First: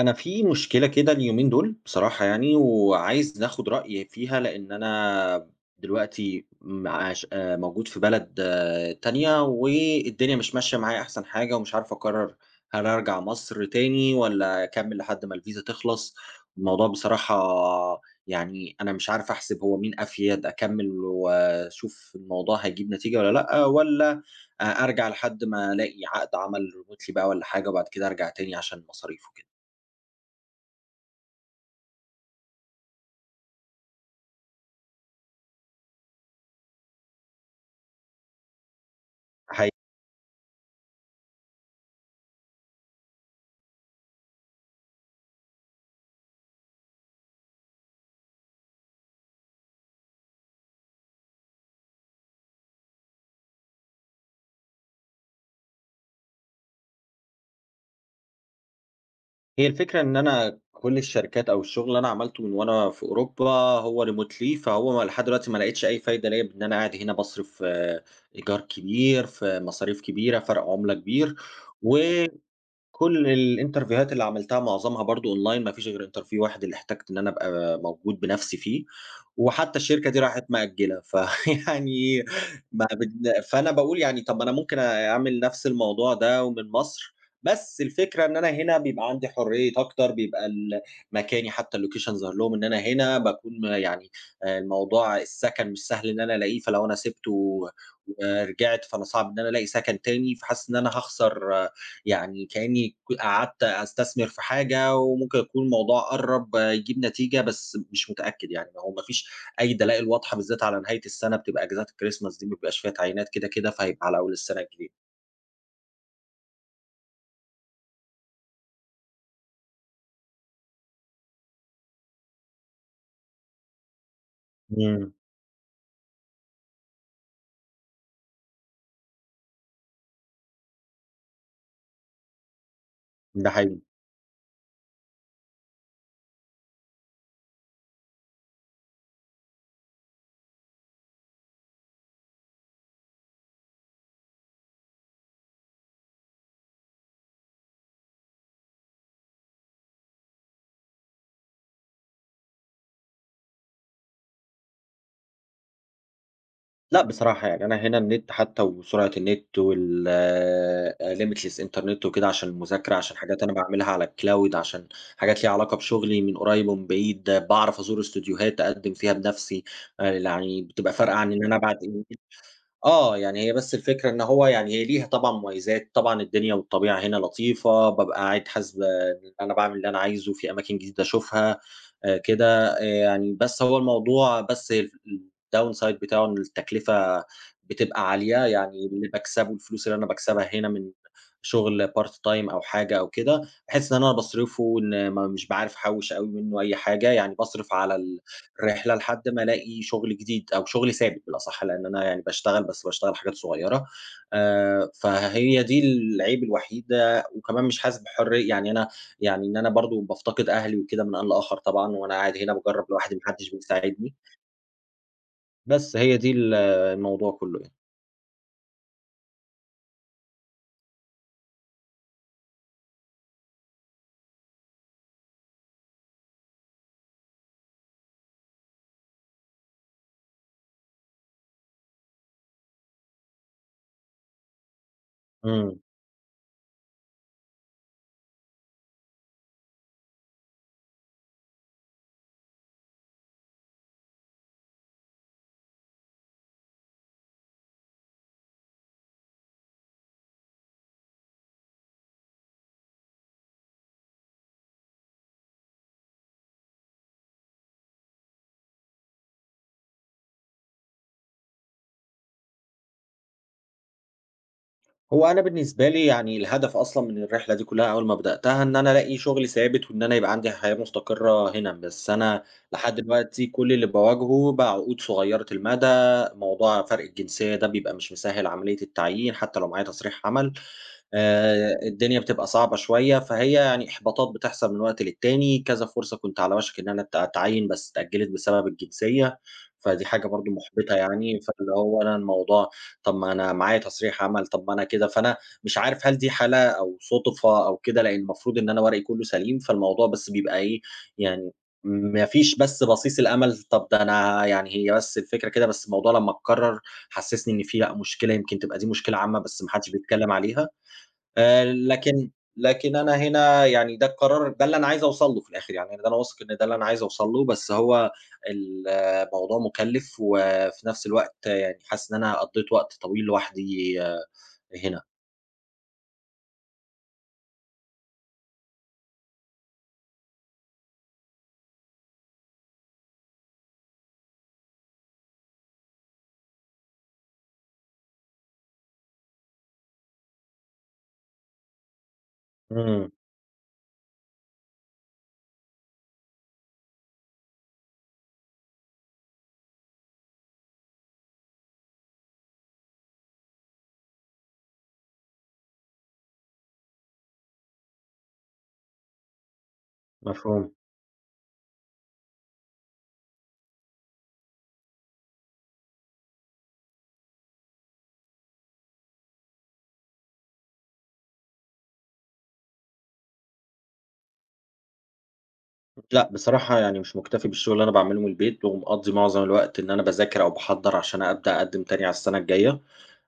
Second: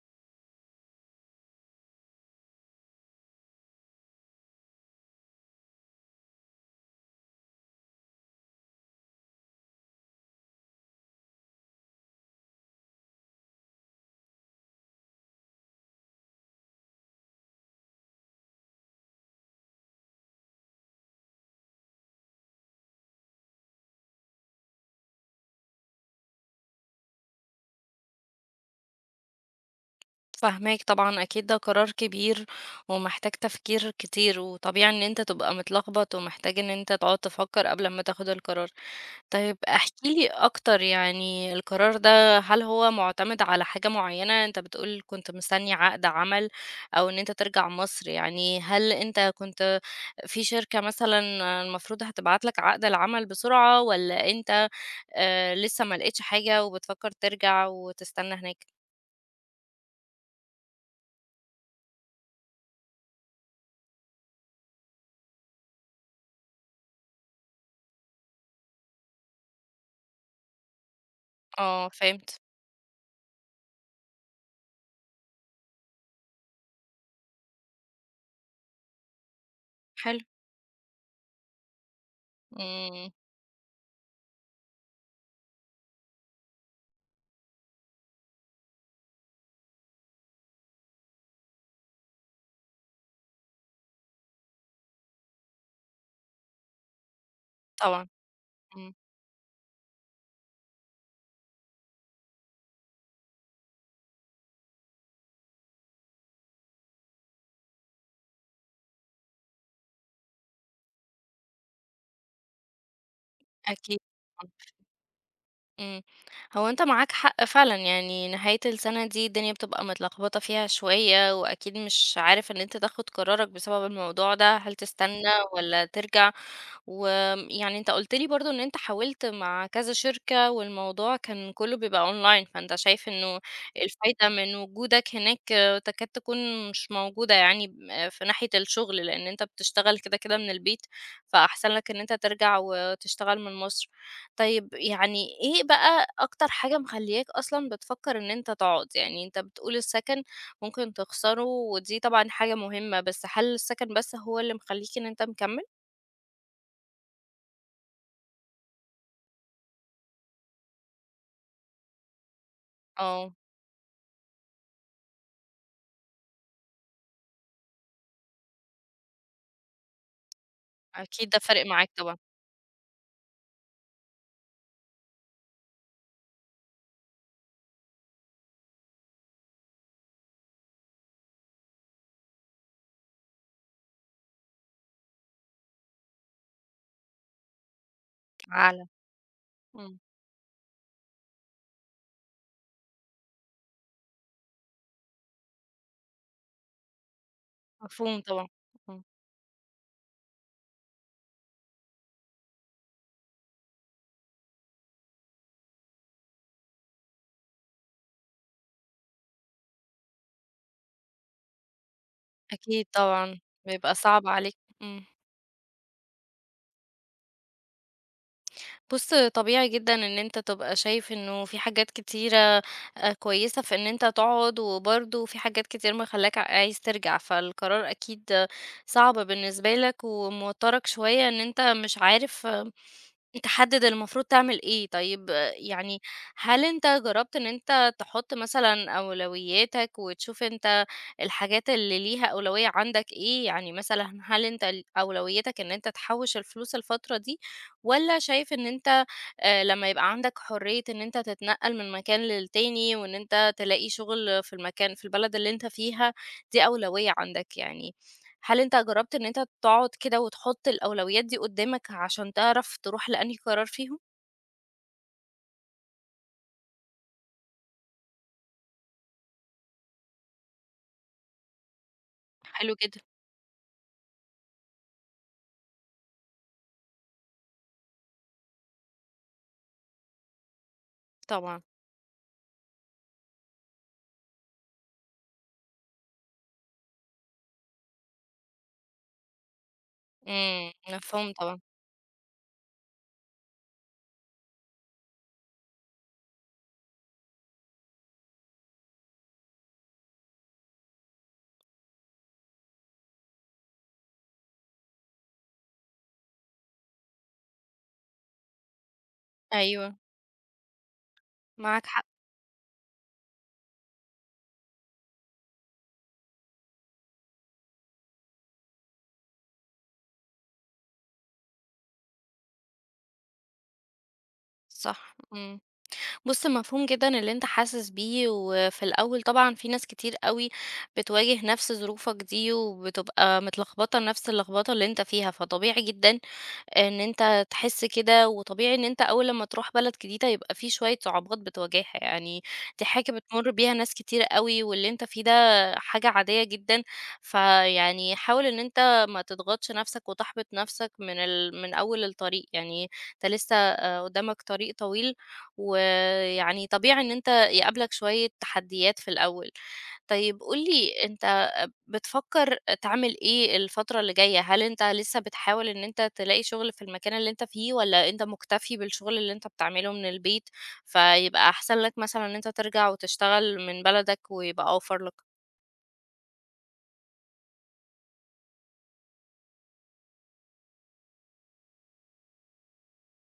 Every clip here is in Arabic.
أنا في مشكلة كده اليومين دول بصراحة وعايز ناخد رأي فيها، لإن أنا دلوقتي م عاش موجود في بلد آه، تانية، والدنيا مش ماشية معايا أحسن حاجة، ومش عارف أقرر هل أرجع مصر تاني والّا أكمل لحد ما الفيزا تخلص. الموضوع بصراحة أنا مش عارف أحسب هو مين أفيد، أكمل وأشوف الموضوع هيجيب نتيجة والّا لأ، والّا أرجع لحد ما ألاقي عقد عمل remotely بقى والّا حاجة، وبعد كده أرجع تاني عشان المصاريف وكده. فاهماك طبعًا، أكيد ده قرار كبير ومحتاج تفكير كتير، وطبيعي إن أنت تبقى متلخبط ومحتاج إن أنت تقعد تفكر قبل ما تاخد القرار. طيب حقيقي. احكِ لي أكتر يعني القرار ده هل هو معتمد على حاجة معينة؟ أنت بتقول كنت مستني عقد عمل أو إن أنت ترجع مصر، يعني هل أنت كنت في شركة مثلًا المفروض هتبعت لك عقد العمل بسرعة، والّا أنت لسه ما لقيتش حاجة وبتفكر ترجع وتستنى هناك؟ هي الفكرة إن أنا كل الشركات أو الشغل اللي أنا عملته من وأنا في أوروبا هو remotely فهو لحد دلوقتي ما لقيتش أي فايدة ليا بإن أنا قاعد هنا باصرف إيجار كبير، في مصاريف كبيرة، فرق عملة كبير، آه، و فهمت. كل الإنترفيوهات اللي عملتها معظمها برضه أونلاين، ما فيش غير interview واحد اللي احتجت إن أنا أبقى موجود بنفسي فيه، وحتى الشركة دي حلو. راحت مأجّلة، فيعني ما إمم. بن فأنا باقول يعني طَب ما أنا ممكن أعمل نفس الموضوع ده ومن مصر، بس الفكرة إن أنا هنا بيبقى عندي حرية أكتر، بيبقى مكاني حتى الlocation ظاهر لهم إن أنا هنا، باكون الموضوع السَكَن مش سهل إن أنا ألاقيه، فلو أنا سِبته طبعًا. ورجعت إمم. فأنا صعب إن أنا ألاقي سَكَن تاني، فحاسس إن أنا هاخسر، يعني كأني قعدت أستثمر في حاجة وممكن يكون الموضوع قرّب يجيب نتيجة، بس مش متأكد يعني، ما هو ما فيش أي دلائل واضحة بالذات على نهاية السَنة بتبقى أجازات الChristmas دي ما بيبقاش فيها تعيينات كده، كده، أكيد فهيبقى على أول طبعًا. السَنة الجديدة. إمم. هو أنت معاك حق فعلًا، يعني نهاية السنة دي الدنيا بتبقى متلخبطة فيها شوية، وأكيد مش عارف إن أنت تاخد قرارك بسبب الموضوع ده، هل إمم، تستنى والّا ترجع؟ ويعني أنت قُلت لي برضه إن أنت حاولت مع كذا شركة والموضوع كان كُلّه بيبقى online، فأنت شايف إنه ده حقيقي. الفايدة من وجودك هناك تكاد تكون مش موجودة يعني في ناحية الشغل، لإن أنت بتشتغل كده، كده من البيت، فأحسن لك إن أنت ترجع وتشتغل من مصر. طيب يعني إيه بقى أكتر حاجة مخلّياك أصلًا بتفكّر إن أنت تقعد؟ يعني أنت بتقول السَكَن ممكن تخسره ودي طبعًا حاجة مهمة، بس هل السَكَن بس هو اللي مخلّيك إن أنت مكمّل؟ لأ، بصراحة يعني أنا هنا النت حتى وسرعة النت limitless إنترنت وكده عشان المذاكرة، عشان آه. حاجات أنا باعملها على الcloud، عشان حاجات ليها علاقة بشغلي من قريب ومن بعيد، باعرف أزور استوديوهات أقدّم فيها بنَفْسي، يعني بتبقى فارقة أكيد عن ده إن أنا فارق أبعت. معاك طبعًا آه، يعني هي بس الفكرة إن هو يعني هي ليها طبعًا مميزات، طبعًا الدنيا والطبيعة هنا لطيفة، بابقى قاعد حاسس بإن أنا باعمل اللي أنا عايزه، في أماكن جديدة أشوفها كده، يعني بس هو الموضوع بس ال الdownside بتاعه إن التكلفة بتبقى عالية، يعني كعقلة. اللي باكسبه الفلوس اللي إمم، أنا باكسبها هنا من شغل part time أو حاجة أو كده، باحس إن أنا باصرفه إن ما مش باعرف أحوّش أوي منه أي حاجة، يعني باصرف على مفهوم طبعًا. رحلة إمم. لحد ما ألاقي شغل جديد أو شغل ثابت بالأصح، لإن أنا يعني باشتغل حاجات صغيرة. فهي دي العيب الوحيد، آه، وكمان مش حاسس بحرية يعني أنا، يعني إن أنا برضه بافتقد أهلي وكده من آن لآخر طبعًا، وأنا قاعد هنا أكيد باجرّب لوحدي ما طبعًا، حدش بيبقى بيساعدني، صعب عليك. إمم. بس هي دي الموضوع كلّه يعني. بُص، طبيعي جدًا إن أنت تبقى شايف إنه في حاجات كتيرة كويسة في إن أنت تقعد، وبرضه في حاجات كتير مخلّاك عايز ترجع، فالقرار أكيد صعب بالنسبة لك وموتّرك شوية إن أنت مش عارف تحدد المفروض تعمل إيه. طيب إمم. يعني هل أنت جرّبت إن أنت تحط مثلًا أولوياتك، وتشوف أنت الحاجات اللي ليها أولوية عندك إيه؟ يعني مثلًا هل أنت أولويتك إن أنت تحوّش الفلوس الفترة دي، والّا شايف إن أنت لمّا يبقى عندك حرية إن أنت تتنقّل من مكان للتاني، وإن أنت تلاقي شغل في البلد اللي أنت فيها، دي أولوية عندك يعني. هل أنت جرّبت إن أنت تقعد كده وتحط الأولويات دي قدّامك عشان تعرف تروح لأنهي قرار فيهم؟ هو أنا بالنسبة لي يعني الهدف أصلًا من الرحلة دي كلّها أول ما بدأتها إن أنا ألاقي شغل ثابت، وإن أنا يبقى عندي حياة مستقرة هنا، بس أنا حلو لحد جدًا. دلوقتي كل اللي باواجهه بقى عقود صغيرة المدى، موضوع فرق الجنسية ده بيبقى مش مسهّل عملية التعيين حتى لو معايا تصريح عمل. طبعًا. الدنيا بتبقى صعبة شوية، فهي يعني إحباطات بتحصل من وقت للتاني، كذا فرصة كنت على وشك إن أنا أتعيّن بس اتأجّلت بسبب الجنسية، فدي حاجة برضه إمم. مُحبِطة مفهوم يعني، طبعًا. فاللي هو أنا الموضوع، طَب ما أنا معايا تصريح عمل، طَب ما أنا كده، فأنا مش عارف هل دي حالة أو صُدفة أو كده، لإن المفروض إن أنا ورقي كُلّه سليم، فالموضوع بس بيبقى إيه، يعني ما فيش بس بصيص الأمل، طَب ده أنا يعني هي بس الفكرة كده، بس الموضوع لمّا اتكرر حسّسني إن في لأ مشكلة، يمكن تبقى دي مشكلة عامة بس ما حدش أيوه. بيتكلّم عليها. معاك حق. لكن، لكن أنا هنا يعني ده القرار ده اللي أنا عايز أوصل له في الآخر، يعني أنا ده أنا واثق إن ده اللي أنا عايز أوصل له، بس هو الموضوع مُكلِّف وفي نفس الوقت يعني حاسس إن أنا قضّيت وقت طويل لوحدي آه، هنا. صح. إمم. بُص، مفهوم جدًا اللي أنت حاسس بيه، وفي الأول طبعًا في ناس كتير أوي بتواجه نفس ظروفك دي، وبتبقى متلخبطة نفس اللخبطة اللي أنت فيها، فطبيعي جدًا إن أنت تحس كده، وطبيعي إن أنت أول لمّا تروح بلد جديدة يبقى في شوية صعوبات بتواجهها، يعني دي إمم، حاجة بتمُر بيها ناس كتير أوي، واللي أنت فيه ده حاجة عادية جدًا، فيعني حاول إن أنت ما تضغطش نَفْسك وتحبط نَفْسك من من أول الطريق، يعني أنت لسه قدّامك طريق طويل، ويعني طبيعي إن أنت يقابلك شوية تحديات في الأول. طيب قُل مفهوم. لي أنت بتفكر تعمل إيه الفترة اللي جاية؟ هل أنت لسه بتحاول إن أنت تلاقي شغل في المكان اللي أنت فيه والّا أنت مكتفي بالشغل اللي أنت بتعمله من البيت، فيبقى أحسن لك مثلًا إن أنت ترجع وتشتغل من بلدك ويبقى أوفر لك؟ لأ، بصراحة يعني مش مُكتفي بالشغل اللي أنا باعمله من البيت، ومقضّي معظم الوقت إن أنا باذاكر أو باحضّر عشان أبدأ أقدّم تاني على السنة الجاية.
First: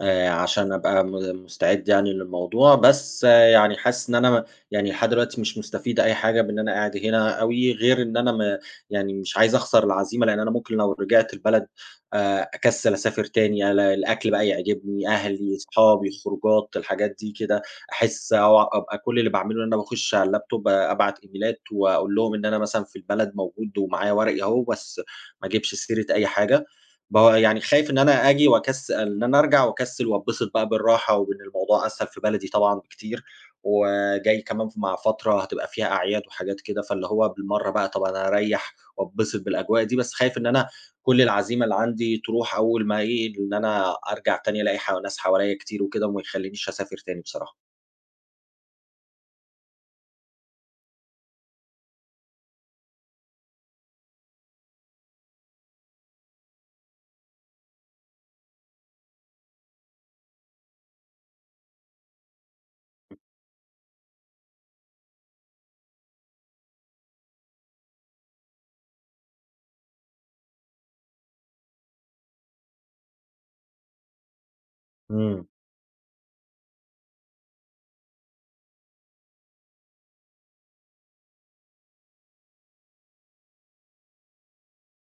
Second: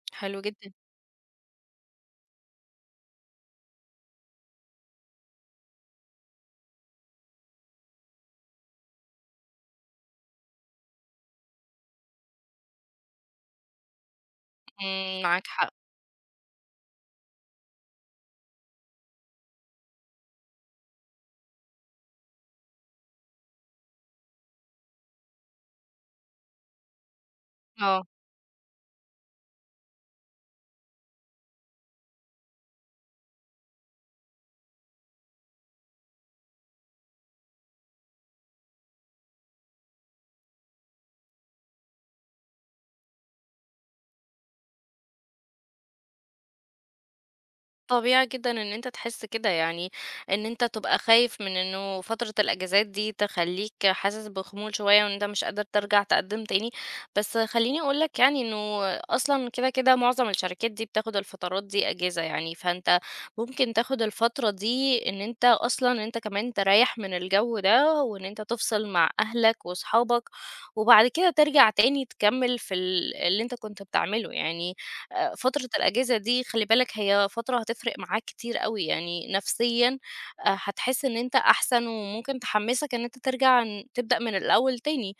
حلو جدًا. عشان أبقى مستعد يعني للموضوع، بس آه، يعني حاسس إن أنا يعني لحد دلوقتي مش مستفيد أي حاجة بإن أنا قاعد هنا أوي، غير إن أنا يعني مش عايز أخسر العزيمة، لإن أنا ممكن لو رجعت البلد أكسّل أسافر تاني، الأكل بقى يعجبني، إمم، معاك أهلي، حق. أصحابي، خروجات، الحاجات دي كده، أحس أو أبقى كل اللي باعمله إن أنا باخش على اللابتوب آه، أبعت إيميلات وأقول لهم إن أنا مثلًا في البلد موجود ومعايا ورقي أهو، بس ما أجيبش سيرة أي حاجة. ما هو يعني خايف إن آه. أنا آجي واكس إن أنا أرجع واكسل واتبسط بقى بالراحة، وإن الموضوع أسهل في بلدي طبعًا بكتير، وجاي كمان مع فترة هتبقى فيها أعياد وحاجات كده، فاللي هو بالمرّة بقى طب أنا أريّح واتبسط بالأجواء دي، بس خايف إن أنا كل العزيمة اللي عندي تروح أول ما إيه، إن أنا أرجع تاني ألاقي ناس حواليّا كتير وكده، وما يخلينيش أسافر تاني بصراحة. طبيعي جدًا إن أنت تحس كده، يعني إن أنت تبقى خايف من إنه فترة الأجازات دي تخلّيك حاسس بخمول شوية وإن أنت مش قادر ترجع تقدّم تاني، بس خلّيني أقول لك يعني إنه أصلًا كده، كده معظم الشركات دي بتاخد الفترات دي أجازة يعني، فأنت ممكن تاخد الفترة دي إن أنت أصلًا أنت كمان تريّح من الجو ده وإن أنت تفصل مع أهلك وصحابك، وبعد كده ترجع تاني تكمّل في اللي أنت كنت بتعمله يعني. إمم، فترة الأجازة دي خلّي بالك هي فترة هتفرق معاك كتير أوي، يعني نفسيًا هتحس إن أنت أحسن وممكن تحمّسك إن أنت ترجع تبدأ من الأول تاني،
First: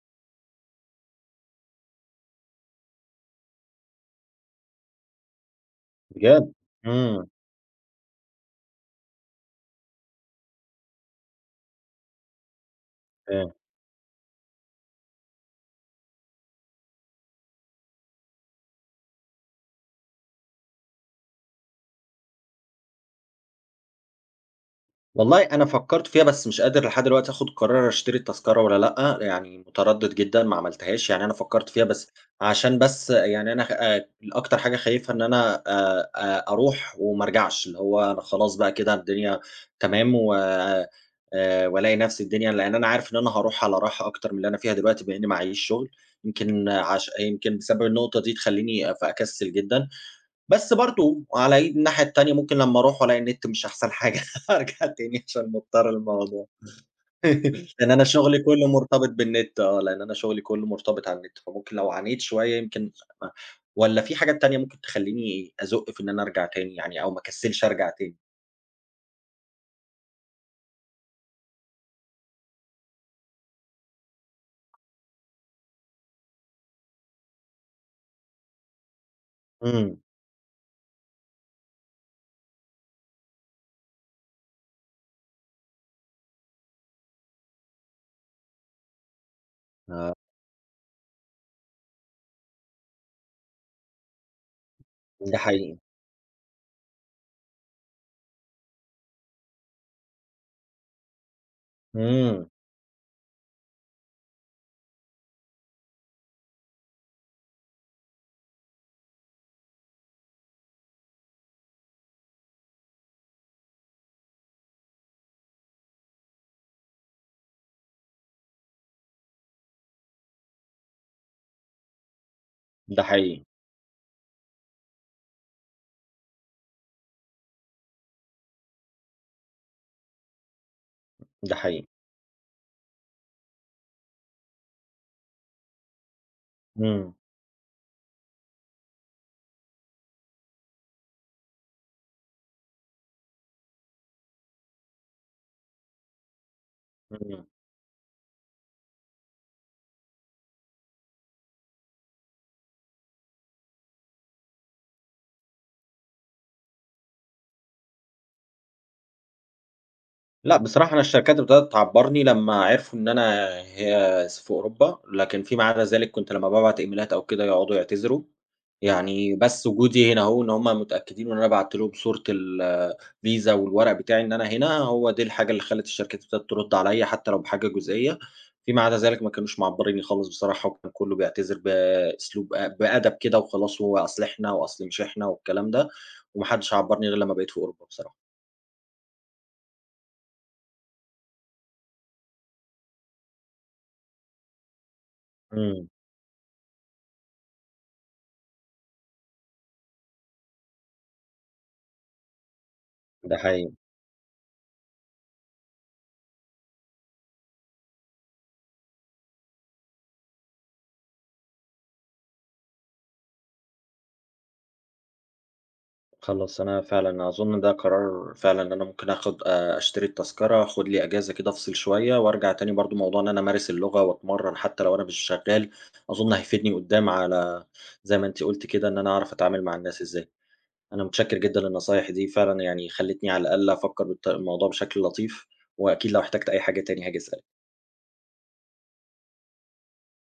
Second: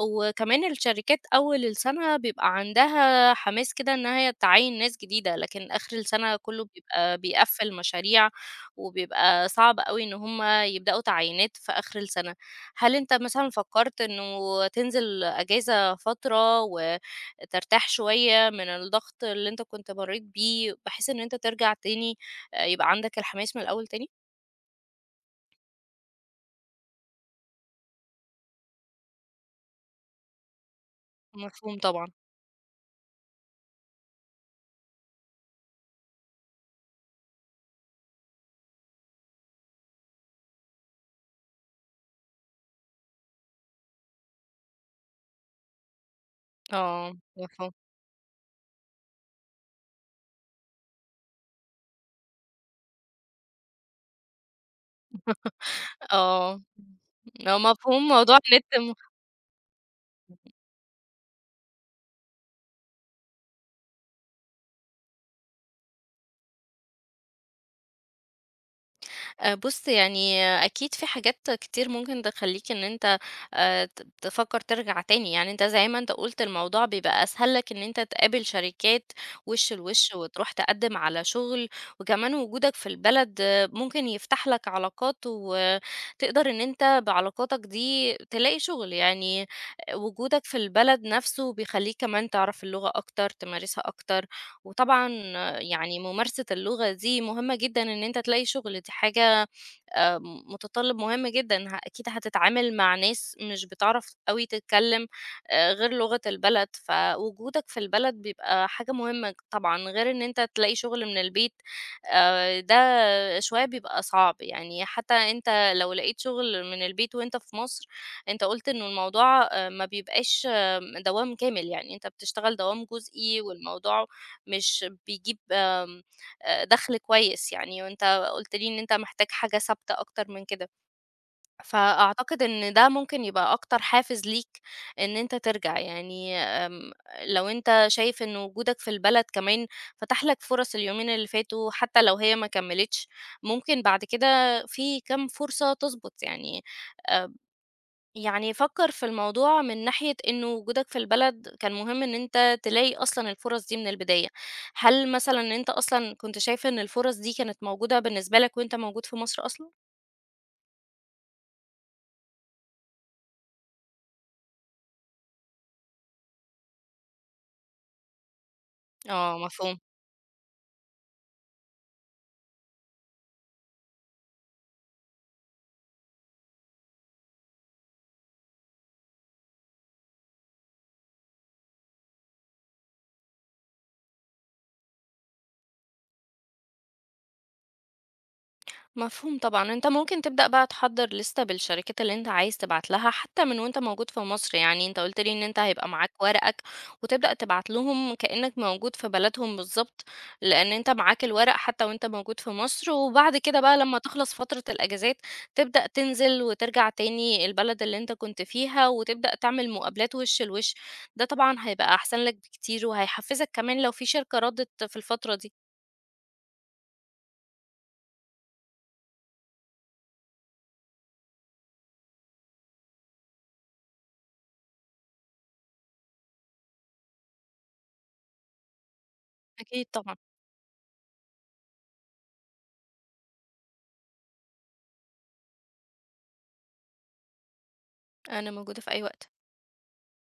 وكمان الشركات أول السنة بيبقى عندها حماس كده إن هي تعيّن ناس جديدة، لكن آخر السنة بجد! كلّه بيبقى إمم، بيقفّل مشاريع، وبيبقى صعب أوي إن هُم يبدأوا تعيينات في آخر السنة. هل أنت فا مثلًا فكّرت إنه تنزل أجازة فترة و ترتاح شوية من الضغط اللي أنت كنت مرّيت بيه، بحيث إن أنت ترجع تاني يبقى عندك الحماس من الأول تاني؟ والله أنا فكّرت فيها بس مش قادر لحد دلوقتي آخُد قرار أشتري التذكرة والّا لأ، يعني متردّد جدًا ما عملتهاش، يعني أنا فكّرت مفهوم فيها طبعًا. بس عشان بس يعني أنا خ أكتر حاجة خايفها إن أنا أروح وما أرجعش، اللي هو أنا خلاص بقى كده الدنيا تمام و وألاقي نَفْسي الدنيا لإن أنا عارف إن أنا هاروح على راحة أكتر من اللي أنا فيها دلوقتي بما إنّي ما عنديش شُغل، آه، يمكن مفهوم. بسبب النقطة دي تخلّيني فأكسِّل جدًا. بس برضه على الناحية التانية ممكن لمّا أروح وألاقي النت مش أحسن حاجة أرجع تاني عشان مضطر للموضوع آه. آه، لأن أنا مفهوم موضوع شغلي كُلّه النت. مرتبط بالنت آه، لأن أنا شغلي كُلّه مرتبط على النت، فممكن لو عانيت شوية يمكن، والّا في حاجات تانية ممكن تخلّيني أزُق في إن أنا أرجع تاني يعني أو ما أكسّلش أرجع تاني؟ بُص، يعني أكيد في حاجات كتير ممكن تخلّيك إن أنت ت تفكّر ترجع تاني، يعني أنت زي ما أنت قُلت الموضوع بيبقى أسهل لك إن أنت تقابل شركات وِش إمم، لوِش وتروح تقدّم على شُغل، وكمان وجودك في البلد ممكن يفتح لك علاقات وتقدر إن أنت بعلاقاتك دي تلاقي شُغل، يعني وجودك في البلد نَفْسه بيخلّيك كمان تعرف اللغة أكتر، تمارسها أكتر، وطبعًا ده حقيقي، يعني ممارسة اللغة دي مهمة جدًا إن أنت تلاقي شغل، دي حاجة آآ متطلب مهم جدًا، أكيد إمم، هتتعامل مع ناس مش بتعرف أوي تتكلم غير لغة البلد، فوجودك في البلد بيبقى حاجة مهمة طبعًا، غير إن أنت تلاقي شغل من البيت ده شوية بيبقى صعب، يعني حتى أنت لو لقيت شغل من البيت وأنت في مصر، أنت قُلت إنه الموضوع ما بيبقاش دوام كامل، يعني أنت بتشتغل دوام ده جزئي حقيقي، والموضوع مش بيجيب آمم، دخل كويس يعني، وأنت قُلت لي إن أنت محتاج حاجة ثابتة أكتر من كده، ده حقيقي، فأعتقد إن ده ممكن يبقى أكتر حافز ليك إن أنت ترجع، يعني. إمم، لو أنت شايف إن وجودك في البلد كمان فتح لك فرص اليومين اللي فاتوا حتى لو هي ما كمّلتش، ممكن بعد كده في كام فرصة تضبط يعني آآ إمم. يعني فكر في الموضوع من ناحية إنه وجودك في البلد كان مهم إن أنت تلاقي أصلا الفرص دي من البداية، هل مثلا أنت أصلا كنت شايف إن الفرص دي كانت موجودة بالنسبة لك وأنت موجود في مصر أصلا؟ لأ، بصراحة أنا الشركات ابتدت تعبّرني لمّا عرفوا إن أنا هي س في أوروبا، لكن فيما عدا ذلك كنت لمّا بابعت إيميلات أو كده يقعدوا يعتذروا، يعني آه، بس مفهوم. وجودي هنا أهو إن هم متأكدين وإن أنا بعت لهم صورة الفيزا والورق بتاعي إن أنا هنا، هو دي الحاجة اللي خلّت الشركات ابتدت ترُد عليَّ حتى لو بحاجة جزئية، فيما عدا ذلك ما كانوش معبّرينّي خالص بصراحة، وكان كلّه بيعتذر بأسلوب بأدب كده وخلاص، وهو أصل إحنا وأصل مش إحنا والكلام ده، وما حدش عبّرني غير لمّا بقيت في أوروبا بصراحة. مفهوم طبعًا. أنت ممكن تبدأ بقى تحضّر لِستة بالشركات اللي أنت عايز تبعت لها حتى من وأنت موجود في مصر، يعني أنت قُلت لي إن أنت هيبقى إمم، معاك ورقك وتبدأ تبعت لهم كإنّك موجود في بلدهم بالضبط، لإن أنت معاك الورق حتى وأنت موجود في مصر، وبعد ده كده حقيقي. بقى لمّا تخلص فترة الأجازات تبدأ تنزل وترجع تاني البلد اللي أنت كنت فيها وتبدأ تعمل مقابلات وِش لوِش، ده طبعًا هيبقى أحسن لك بكتير وهيحفّزك كمان لو في شركة ردِّت في الفترة دي. خلاص أنا فعلًا أظن ده قرار فعلًا ان أنا ممكن آخد أشتري التذكرة، آخد لي إجازة كده أفصل شوية وأرجع تاني برضه موضوع إن أنا أمارس اللغة وأتمرّن حتى لو أنا مش شغّال، أظن هيفيدني قُدّام على زي ما أنتِ قُلتِ كده إن أنا أعرف أتعامل مع أكيد الناس طبعًا. إزاي. أنا متشكّر جدًا للنصايح دي، فعلًا يعني خلّتني على الأقل أفكّر الموضوع بشكل لطيف، وأكيد لو احتجت أي حاجة تاني هاجي أسألِك. أنا موجودة في أي وقت.